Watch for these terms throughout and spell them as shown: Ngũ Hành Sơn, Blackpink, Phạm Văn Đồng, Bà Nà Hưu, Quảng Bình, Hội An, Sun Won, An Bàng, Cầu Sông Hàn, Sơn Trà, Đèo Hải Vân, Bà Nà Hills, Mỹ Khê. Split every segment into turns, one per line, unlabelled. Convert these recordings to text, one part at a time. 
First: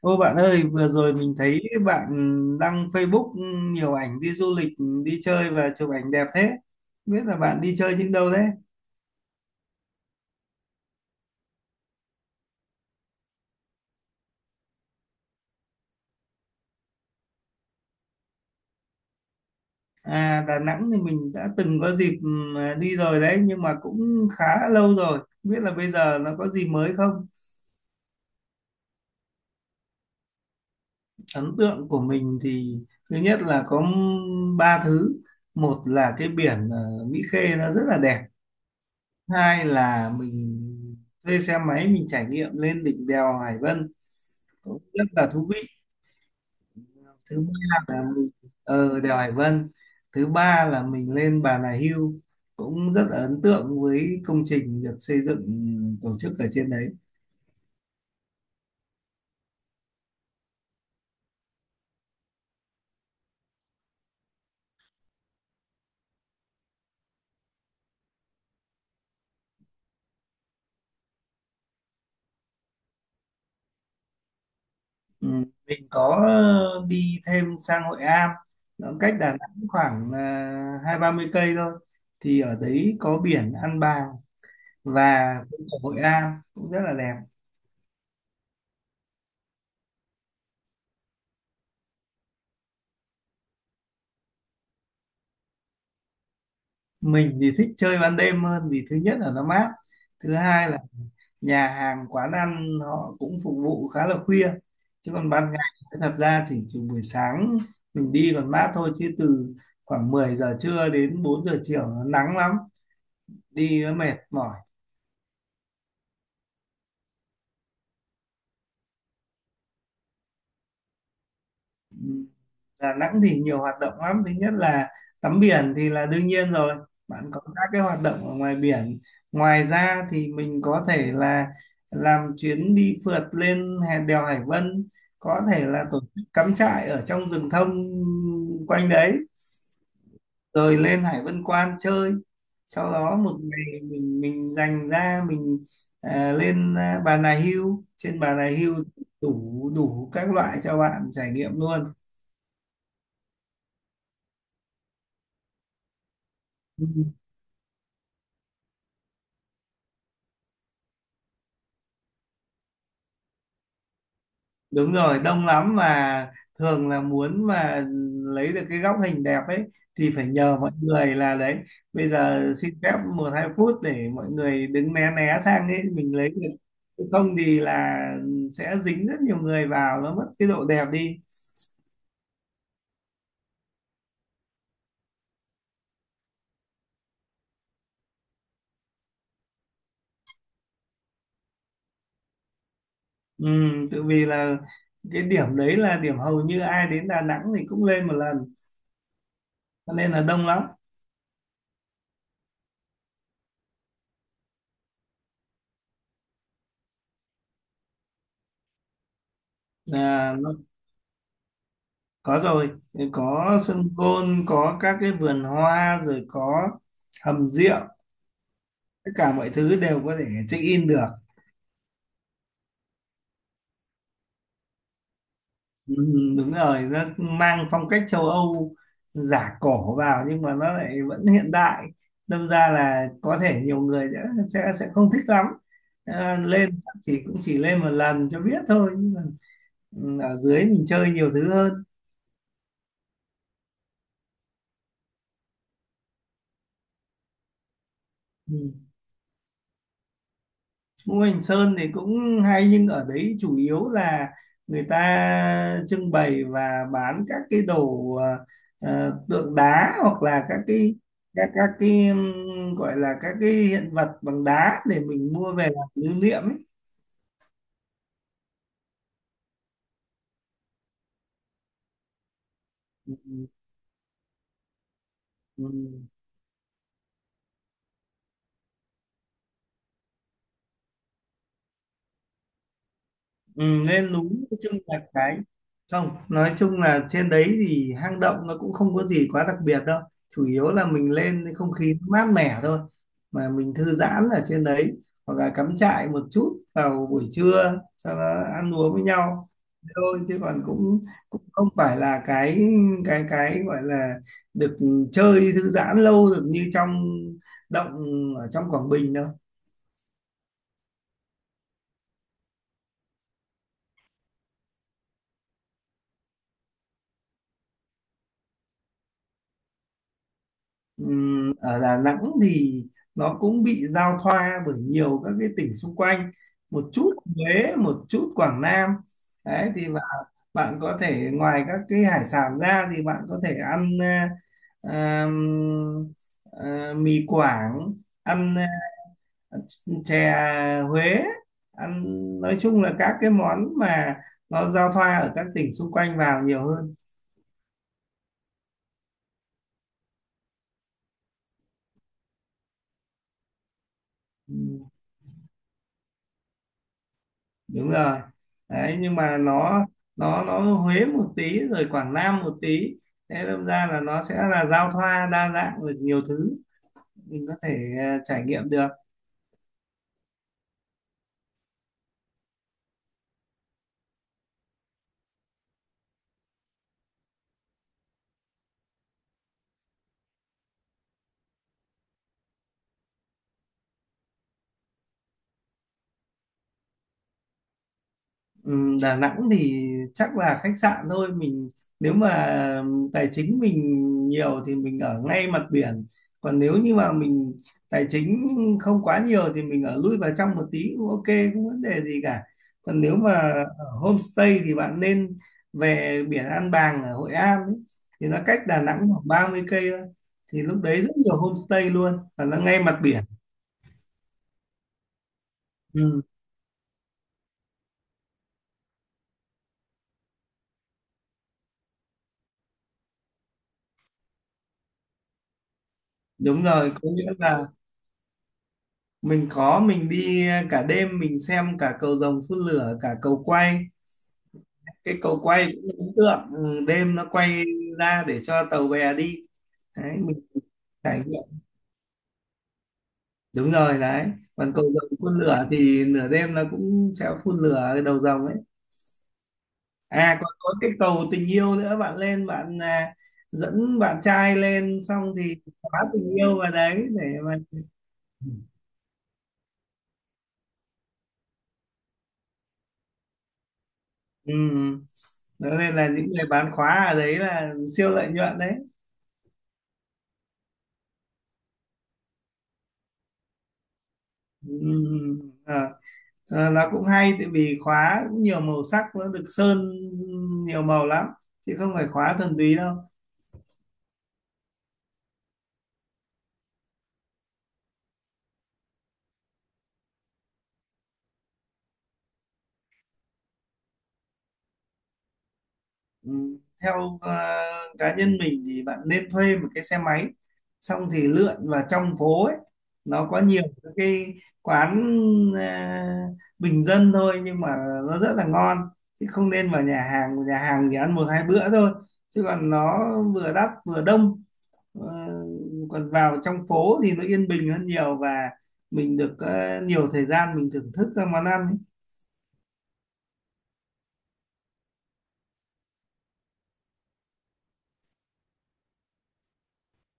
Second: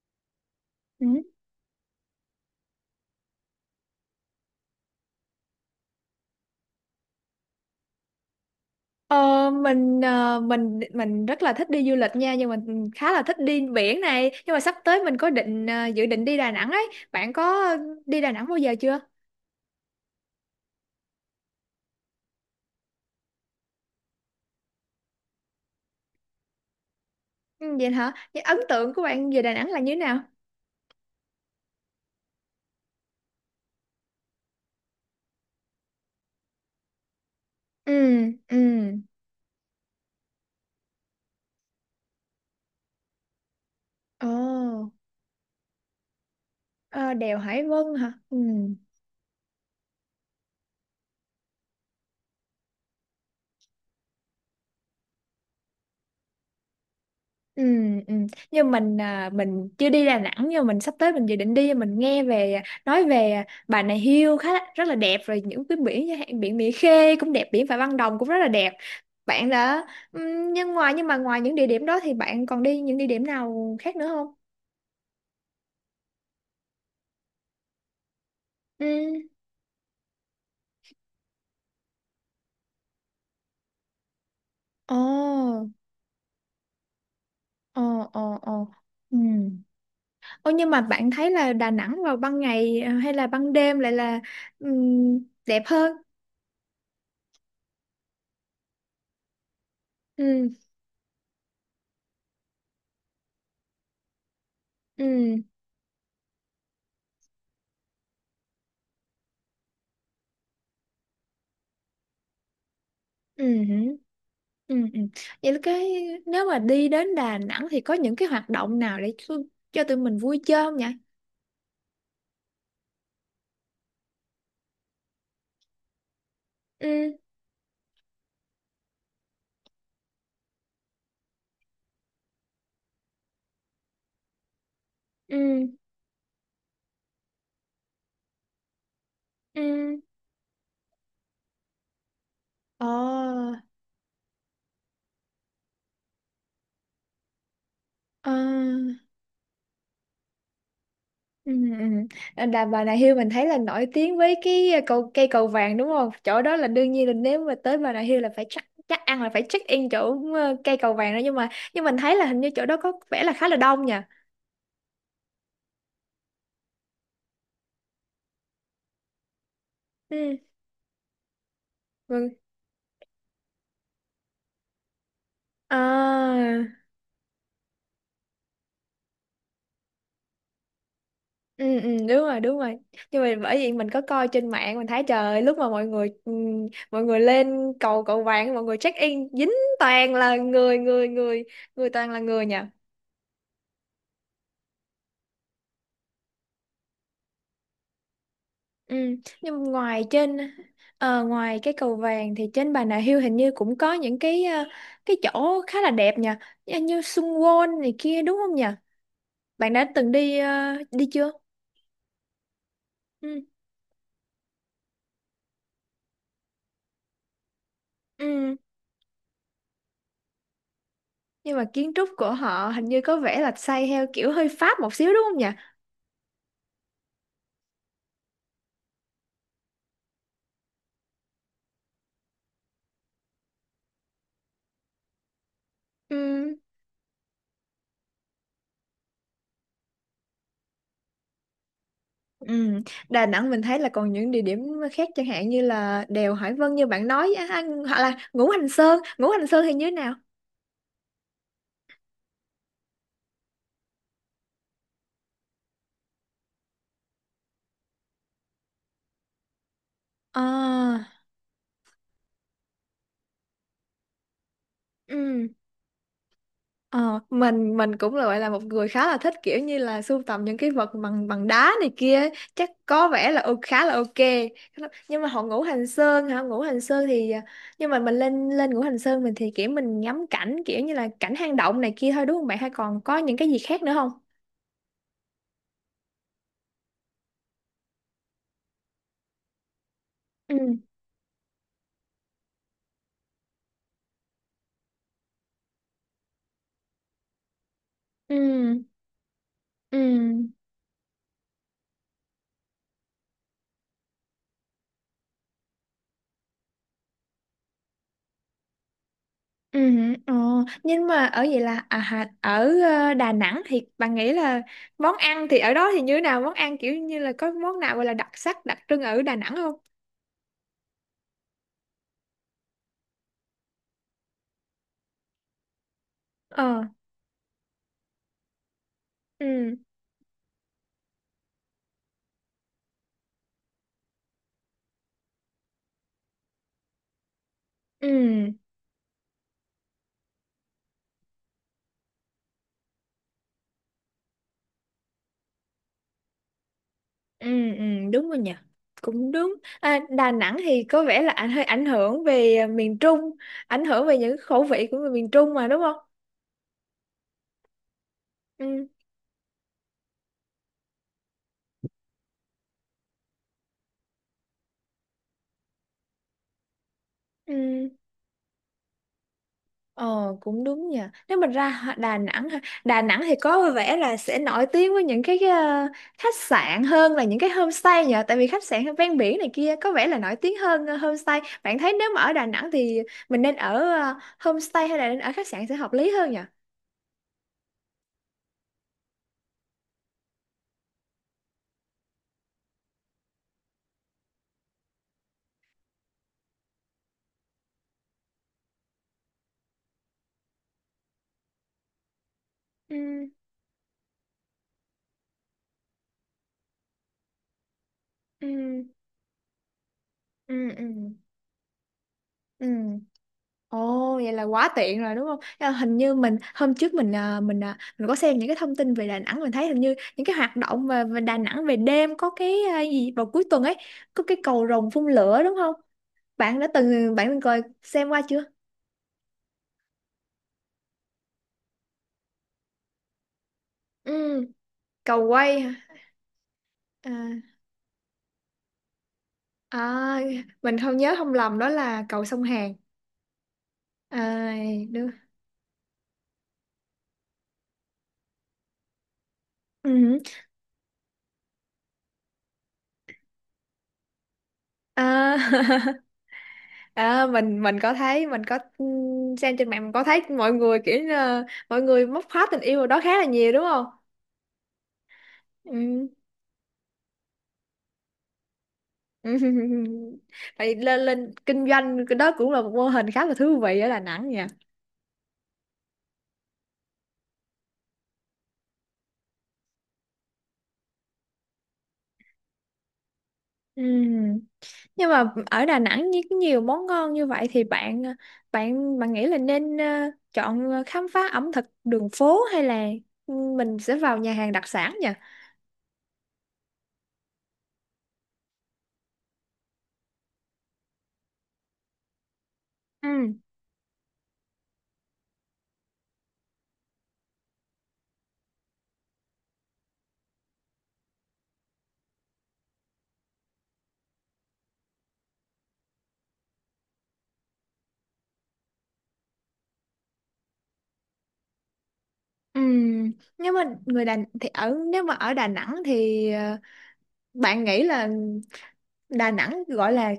Ô bạn ơi, vừa
Ừ.
rồi mình thấy bạn đăng Facebook, nhiều ảnh đi du lịch, đi chơi và chụp ảnh đẹp thế. Không biết là bạn đi chơi những đâu đấy?
Ờ, mình rất là thích đi du lịch nha, nhưng mà mình khá là thích đi biển này. Nhưng mà sắp tới mình có dự định đi Đà Nẵng ấy. Bạn có đi Đà Nẵng bao giờ chưa?
À, Đà Nẵng thì mình đã từng có dịp đi rồi đấy, nhưng mà cũng khá lâu rồi. Không biết là bây giờ nó có gì mới không?
Ừ, vậy hả? Những ấn tượng của bạn về Đà Nẵng là như thế nào?
Ấn tượng của mình thì thứ nhất là có ba thứ. Một là cái biển Mỹ Khê nó rất
Ừ.
là đẹp.
Ừ.
Hai là mình thuê xe máy, mình trải nghiệm lên đỉnh đèo Hải Vân, cũng
Ồ.
rất là thú vị.
ờ, Đèo
thứ
Hải
ba
Vân
là
hả?
mình
Ừ.
ờ đèo Hải Vân Thứ ba là mình lên Bà Nà Hưu, cũng rất là ấn tượng với công trình được xây dựng, tổ chức ở trên đấy.
Ừ, ừ. Nhưng mình chưa đi Đà Nẵng, nhưng mình sắp tới mình dự định đi. Mình nghe nói về Bà Nà Hills rất là đẹp rồi, những cái biển như biển Mỹ Khê cũng đẹp, biển Phạm Văn Đồng cũng rất là đẹp. bạn đã ừ, nhưng ngoài nhưng mà ngoài những địa điểm đó thì bạn còn đi những địa điểm nào khác nữa không?
Ừ. Mình có đi thêm sang Hội Am,
Ừ.
nó cách Đà Nẵng khoảng 20-30 cây thôi. Thì ở đấy có biển An Bàng và
Ồ,
cũng có Hội Am cũng rất là đẹp.
ồ, ồ, ồ. Ừ. Ồ, nhưng mà bạn thấy là Đà Nẵng vào ban ngày hay là ban đêm lại là ừ, đẹp hơn?
Mình thì thích chơi ban đêm hơn, vì thứ nhất là nó mát, thứ
Ừ,
hai là nhà hàng quán ăn họ cũng phục vụ khá là khuya. Chứ còn
ừ,
ban ngày thật ra chỉ trừ buổi sáng mình đi còn mát thôi, chứ từ khoảng 10 giờ trưa đến 4 giờ chiều nó nắng lắm,
ừ.
đi nó mệt mỏi.
Ừ, ừ. Vậy là nếu mà đi đến Đà Nẵng thì có những cái hoạt động nào để cho tụi mình vui chơi không nhỉ?
Ừ, Đà Nẵng thì nhiều hoạt động lắm. Thứ nhất là tắm biển thì là đương nhiên rồi,
Ừ,
bạn có các cái hoạt động ở ngoài biển. Ngoài ra thì mình có thể là làm chuyến đi phượt lên đèo Hải Vân, có thể
ừ,
là tổ chức cắm trại ở trong rừng thông quanh đấy,
ừ.
rồi lên Hải Vân Quan chơi. Sau đó một
Ồ,
ngày mình dành ra mình lên Bà Nà Hưu, trên
ờ,
Bà Nà Hưu đủ đủ các loại cho bạn trải
ừ,
nghiệm
ừ.
luôn.
Ờ, Đà Bà Nà Hills mình thấy là nổi tiếng với cái cây cầu vàng đúng không? Chỗ đó là đương nhiên, là nếu mà tới Bà Nà Hills là phải chắc chắc ăn là phải check in chỗ cây cầu vàng đó. Nhưng mà mình thấy là hình như chỗ đó có vẻ là khá là đông nhỉ?
Đúng rồi, đông lắm mà, thường là muốn mà lấy được cái góc hình đẹp ấy thì phải
Ừ.
nhờ mọi người, là đấy, bây
Vâng.
giờ xin phép 1, 2 phút để mọi người đứng né né sang ấy mình lấy được.
À.
Chứ không thì là sẽ dính rất nhiều người vào, nó mất cái độ đẹp đi.
Ừ, ừ, đúng rồi, đúng rồi. Nhưng mà bởi vì mình có coi trên mạng, mình thấy trời ơi, lúc mà mọi người, mọi người lên cầu cầu vàng, mọi người check in dính toàn là người người người người, toàn là người nhỉ.
Ừ, tự vì là cái điểm đấy là điểm hầu như ai đến Đà Nẵng thì cũng lên một lần,
Ừ. Nhưng mà
cho nên là đông lắm.
ngoài cái cầu vàng thì trên Bà Nà Hills hình như cũng có những cái cái chỗ khá là đẹp nhỉ, như như Sun Won này kia đúng không nhỉ? Bạn đã từng đi
Nó
ờ, đi chưa?
có rồi,
Ừ.
có sân gôn, có các cái vườn hoa, rồi có hầm rượu,
Ừ.
tất cả mọi thứ đều có thể check in được.
Nhưng mà kiến trúc của họ hình như có vẻ là xây theo kiểu hơi Pháp một xíu đúng không nhỉ?
Ừ, đúng rồi, nó mang phong cách châu Âu giả cổ vào nhưng mà nó lại vẫn hiện đại, đâm ra là có thể nhiều người sẽ sẽ không thích lắm.
Ừ.
Lên chắc chỉ cũng chỉ lên một lần cho biết thôi, nhưng mà ừ, ở dưới mình chơi nhiều thứ hơn.
Ừ. Đà Nẵng mình thấy là còn những địa điểm khác, chẳng hạn như là đèo Hải Vân như bạn nói á, á, hoặc là Ngũ Hành
Ừ.
Sơn. Ngũ Hành Sơn thì như thế nào?
Ngũ Hành Sơn thì cũng hay, nhưng ở đấy chủ yếu là người ta trưng bày và bán các cái đồ tượng đá, hoặc là
À,
các cái gọi là các cái hiện vật bằng đá để mình
ừ.
mua về làm lưu niệm ấy.
Mình cũng là gọi là một người khá là thích kiểu như là sưu tầm những cái vật bằng bằng đá này kia ấy. Chắc có vẻ là khá là ok. Nhưng mà Ngũ
Ừ.
Hành Sơn hả? Ngũ Hành Sơn thì nhưng mà mình lên lên Ngũ Hành Sơn, mình thì kiểu mình ngắm cảnh kiểu như là cảnh hang động này kia thôi đúng không bạn, hay còn có những cái gì khác
Ừ,
nữa không?
lên núi, nói chung là cái không, nói chung là trên đấy thì hang động nó cũng không có gì quá đặc biệt đâu. Chủ
Ừ.
yếu là mình lên thì không khí nó mát mẻ thôi, mà mình thư giãn ở trên đấy, hoặc là cắm trại một chút vào buổi trưa cho nó
Ừ.
ăn uống với nhau
Ừ.
thôi. Chứ còn cũng cũng không phải là cái gọi là được chơi thư giãn lâu được như trong động ở trong Quảng Bình đâu.
Ừ, ờ. Nhưng mà ở vậy là à, hà- ở ờ, Đà Nẵng thì bạn nghĩ là món ăn thì ở đó thì như thế nào? Món ăn kiểu như là có món nào gọi là đặc sắc, đặc trưng ở Đà Nẵng không?
Ở Đà Nẵng thì nó cũng bị giao thoa bởi nhiều các cái tỉnh xung quanh,
Ờ,
một chút Huế, một chút Quảng Nam. Đấy
ừ,
thì bạn bạn có thể ngoài các cái hải sản ra thì bạn có thể ăn ừm, mì Quảng,
ừ,
ăn à, chè Huế, ăn nói chung là các cái món mà nó giao thoa ở các tỉnh xung quanh vào nhiều hơn.
ừ, ừ, đúng rồi nhỉ. Cũng đúng. À, Đà Nẵng thì có vẻ là hơi ảnh hưởng về miền Trung, ảnh hưởng về những khẩu vị của người miền Trung mà đúng không?
Đúng rồi
Ừ,
đấy, nhưng mà nó Huế một tí rồi Quảng Nam một tí, thế đâm ra là nó sẽ là giao thoa đa dạng được nhiều thứ, mình có thể
ừ.
trải nghiệm được.
Ờ, cũng đúng nha. Nếu mình ra Đà Nẵng ha, Đà Nẵng thì có vẻ là sẽ nổi tiếng với những cái khách sạn hơn là những cái homestay nhờ, tại vì khách sạn ven biển này kia có vẻ là nổi tiếng hơn homestay. Bạn thấy nếu mà ở Đà Nẵng thì mình nên ở homestay hay là nên ở khách sạn sẽ hợp lý hơn nhỉ?
Đà Nẵng thì chắc là khách sạn thôi. Mình nếu mà tài chính mình nhiều thì mình ở ngay mặt biển, còn nếu như mà mình tài chính không quá nhiều thì mình ở lui vào trong một tí cũng ok, không vấn đề gì cả. Còn nếu
Ừ,
mà ở homestay thì bạn nên về biển An Bàng ở Hội An ấy, thì nó
ừ,
cách Đà Nẵng khoảng 30 cây thôi. Thì
ừ,
lúc
ừ.
đấy rất nhiều homestay luôn và nó
Ừ.
ngay mặt biển.
Ồ, vậy là quá tiện rồi đúng không? À, hình như
Ừ,
mình hôm trước mình có xem những cái thông tin về Đà Nẵng. Mình thấy hình như những cái hoạt động về Đà Nẵng về đêm có cái gì vào cuối tuần ấy, có cái cầu rồng phun lửa đúng không? Bạn
đúng
đã
rồi, có
từng bạn
nghĩa
từng
là
xem qua chưa?
Mình đi cả đêm, mình xem cả cầu rồng phun lửa, cả cầu quay.
Ừ,
Cái
cầu
cầu
quay
quay
hả?
cũng ấn tượng, ừ, đêm nó
À,
quay ra để cho tàu bè đi,
à,
đấy mình
mình không nhớ
trải
không
nghiệm.
lầm đó là cầu sông Hàn.
Đúng rồi
À,
đấy, còn cầu rồng
đúng.
phun lửa thì nửa đêm nó cũng sẽ phun lửa cái đầu rồng ấy.
Ừ.
À còn có cái cầu tình yêu nữa, bạn lên, dẫn bạn trai lên xong
À,
thì khóa tình yêu vào đấy để
À,
mà.
mình có thấy mình có xem trên mạng, mình có thấy mọi người kiểu như là mọi người móc khóa tình yêu ở đó khá là nhiều đúng không?
Ừ. Đó nên là
Ừ.
những người bán khóa ở đấy là siêu lợi nhuận đấy.
Tại lên lên kinh doanh cái đó cũng là một mô hình khá là thú vị ở Đà Nẵng nha.
Ừm, à, là cũng hay tại vì khóa cũng nhiều màu sắc, nó được sơn nhiều màu lắm chứ không phải khóa thuần túy đâu.
Ừ. Nhưng mà ở Đà Nẵng như có nhiều món ngon như vậy thì bạn nghĩ là nên chọn khám phá ẩm thực đường phố hay là mình sẽ vào nhà hàng đặc sản nhỉ?
Ừ, theo cá nhân mình thì bạn nên thuê một cái xe máy, xong thì lượn vào trong phố ấy, nó
Ừ.
có nhiều các cái quán ờ, bình dân thôi nhưng mà nó rất là ngon. Chứ không nên vào nhà hàng, nhà hàng thì ăn 1, 2 bữa thôi chứ còn nó vừa đắt vừa đông. Ờ, còn vào trong phố thì nó yên bình hơn nhiều, và mình được nhiều thời gian mình thưởng thức các món ăn.
Ừ. Nếu mà ở Đà Nẵng thì bạn nghĩ là Đà Nẵng gọi là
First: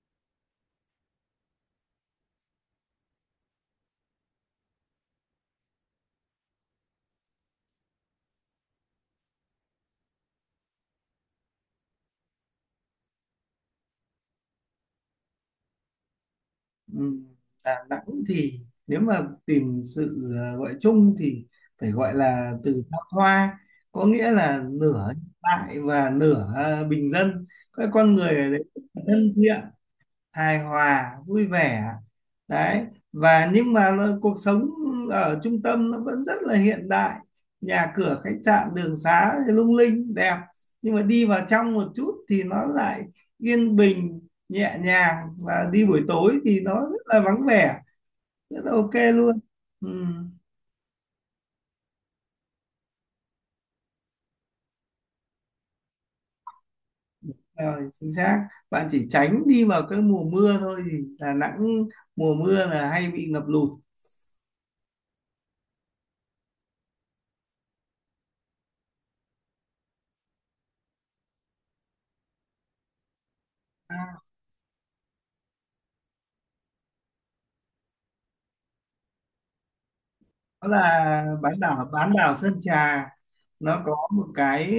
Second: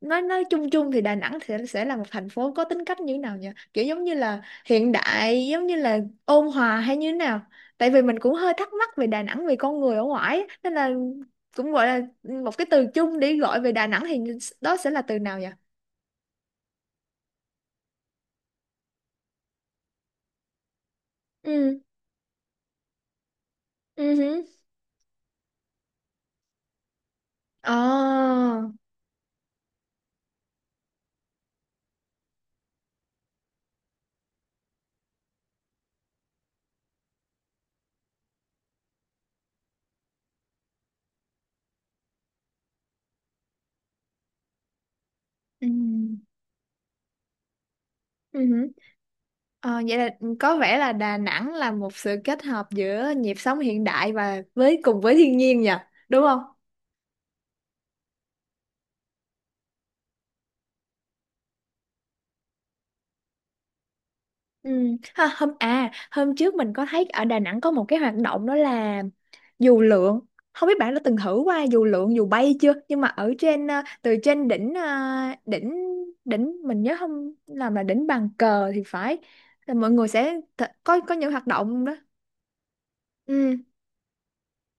nói chung chung thì Đà Nẵng sẽ là một thành phố có tính cách như thế nào nhỉ? Kiểu giống như là hiện đại, giống như là ôn hòa hay như thế nào? Tại vì mình cũng hơi thắc mắc về Đà Nẵng, về con người ở ngoài ấy, nên là cũng gọi là một cái từ chung để gọi về Đà Nẵng thì đó sẽ là từ nào nhỉ?
Ừm, Đà Nẵng thì nếu mà tìm sự gọi chung thì
Ừ.
phải gọi là từ thăng hoa, có
Ừ.
nghĩa
Hứ.
là nửa hiện đại và nửa bình dân. Các con người
Ờ.
ở đấy rất là thân thiện, hài hòa, vui vẻ đấy. Và nhưng mà cuộc sống ở trung tâm nó vẫn rất là hiện đại, nhà cửa khách sạn đường xá thì lung linh đẹp, nhưng mà đi vào trong một chút thì nó lại yên bình, nhẹ nhàng,
Ừ.
và đi buổi tối thì nó rất là vắng vẻ,
Ừ.
rất
Hứ.
là ok luôn. Ừ,
Vậy là có vẻ là Đà Nẵng là một sự kết hợp giữa nhịp sống hiện đại và với cùng với thiên nhiên nhỉ? Đúng không?
rồi, chính xác. Bạn chỉ tránh đi vào cái mùa mưa thôi thì Đà Nẵng mùa mưa là hay bị ngập lụt.
Ừ. Ha, hôm à hôm trước mình có thấy ở Đà Nẵng có một cái hoạt động đó là dù lượn. Không biết bạn đã từng thử qua dù lượn, dù bay chưa, nhưng mà ở từ
À,
trên đỉnh ờ, đỉnh đỉnh mình nhớ không làm là đỉnh bàn cờ thì phải, là mọi người sẽ
đó
có
là
những hoạt động đó.
bán đảo Sơn Trà,
Ừ.
nó có một cái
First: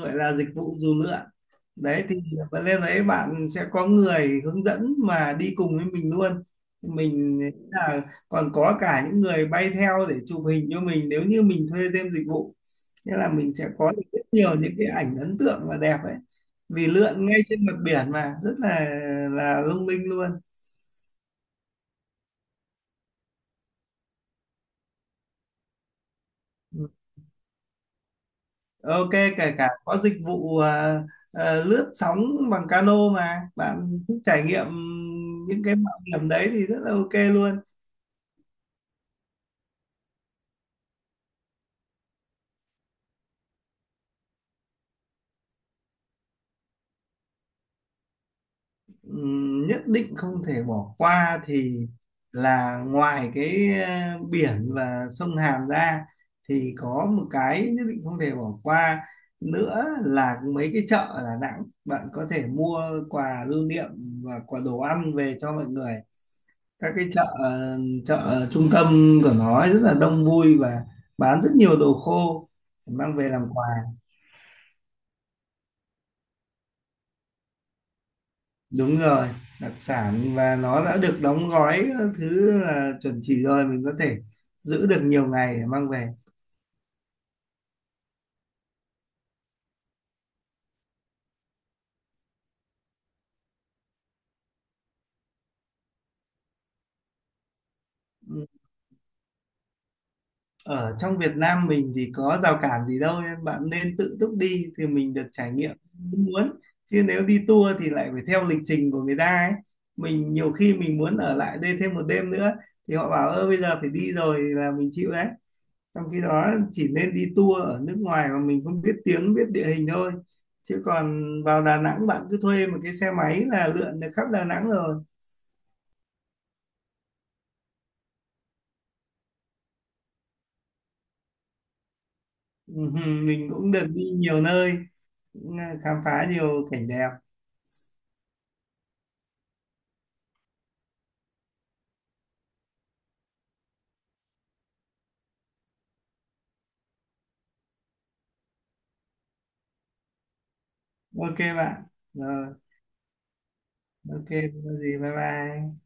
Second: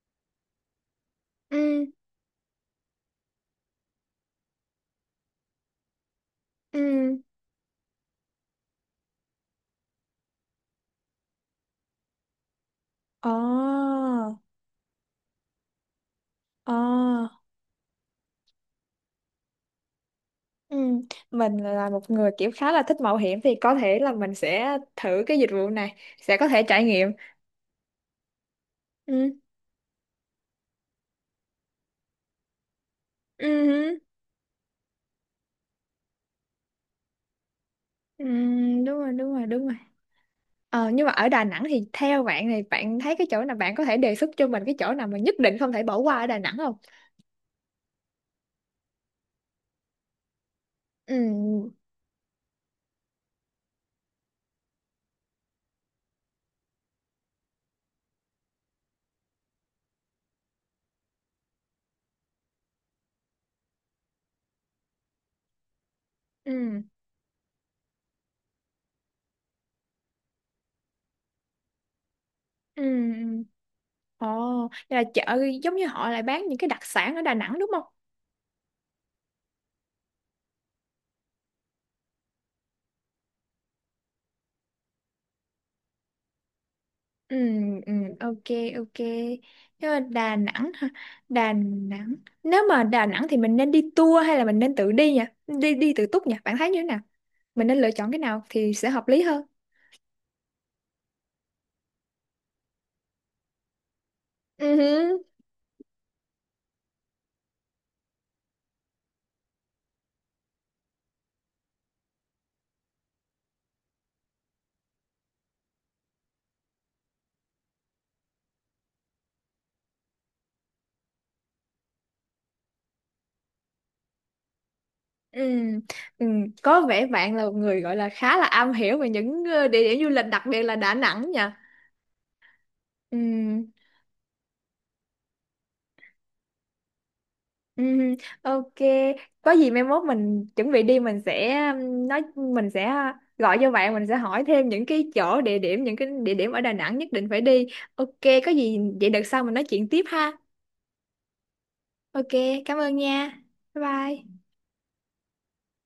gọi là dịch vụ dù lượn.
Ừ.
Đấy thì bạn lên đấy bạn sẽ có người hướng dẫn mà đi cùng với mình luôn.
Ừ.
Mình là Còn có cả những người bay theo để chụp hình cho mình, nếu như mình thuê thêm dịch vụ, nghĩa
Ồ.
là mình sẽ có được rất nhiều những cái ảnh ấn tượng và đẹp ấy. Vì lượn
Ồ.
ngay trên mặt biển mà rất là lung linh luôn.
Ừ. Mình là một người kiểu khá là thích mạo hiểm thì có thể là mình sẽ thử cái dịch vụ này, sẽ có thể trải nghiệm.
Ok,
Ừ.
kể cả có dịch vụ lướt sóng bằng cano mà bạn
Ừ.
thích trải nghiệm những cái mạo hiểm đấy thì rất là ok luôn.
Ừ, đúng rồi, đúng rồi, đúng rồi. Nhưng mà ở Đà Nẵng thì theo bạn này, bạn thấy cái chỗ nào bạn có thể đề xuất cho mình, cái chỗ nào mà nhất định không thể bỏ qua ở Đà Nẵng không?
Nhất định không thể bỏ
Ừ.
qua thì là ngoài cái biển và sông Hàn ra, thì có một cái nhất định không thể bỏ qua nữa là mấy cái chợ ở Đà Nẵng, bạn có thể mua quà lưu niệm và quà đồ ăn về cho mọi người.
Ừ.
Các cái chợ chợ trung tâm của nó ấy rất là đông vui và bán rất nhiều đồ khô
Ừ.
để mang về
Ừ.
làm quà.
Ồ, vậy là chợ giống như họ lại bán những cái đặc sản ở Đà Nẵng đúng không?
Đúng rồi, đặc sản, và nó đã được đóng gói các thứ là chuẩn chỉ rồi, mình có thể giữ được nhiều ngày để mang về.
Ừ. Ừ. Ok, ok. Nhưng mà Đà Nẵng hả? Đà Nẵng Nếu mà Đà Nẵng thì mình nên đi tour hay là mình nên tự đi nhỉ, đi đi tự túc nhỉ? Bạn thấy như thế nào, mình nên lựa chọn cái nào thì sẽ hợp lý hơn?
Ở trong Việt Nam mình thì có rào cản gì đâu, nên bạn nên tự túc đi thì mình được
Ừ.
trải nghiệm như muốn. Chứ nếu đi tour thì lại phải theo lịch trình của người ta ấy, mình nhiều khi mình muốn ở lại đây thêm một đêm nữa thì họ bảo ơ bây giờ phải đi rồi là mình chịu đấy. Trong khi đó chỉ nên đi tour ở nước ngoài mà mình không biết tiếng, biết địa hình thôi. Chứ còn vào Đà Nẵng bạn cứ thuê một cái xe máy là lượn được khắp Đà Nẵng rồi.
Ừ, ừ, có vẻ bạn là một người gọi là khá là am hiểu về những địa điểm du lịch, đặc biệt là Đà Nẵng nha. Ừ,
Mình cũng được đi nhiều nơi, khám phá nhiều cảnh đẹp.
ừ, ok. Có gì mai mốt mình chuẩn bị đi, mình sẽ gọi cho bạn, mình sẽ hỏi thêm những cái địa điểm ở Đà Nẵng nhất định phải đi. Ok, có gì vậy đợt sau mình nói chuyện tiếp ha.
Ok bạn.
Ok,
Rồi.
cảm ơn nha. Bye
Ok,
bye.
không có gì, bye bye.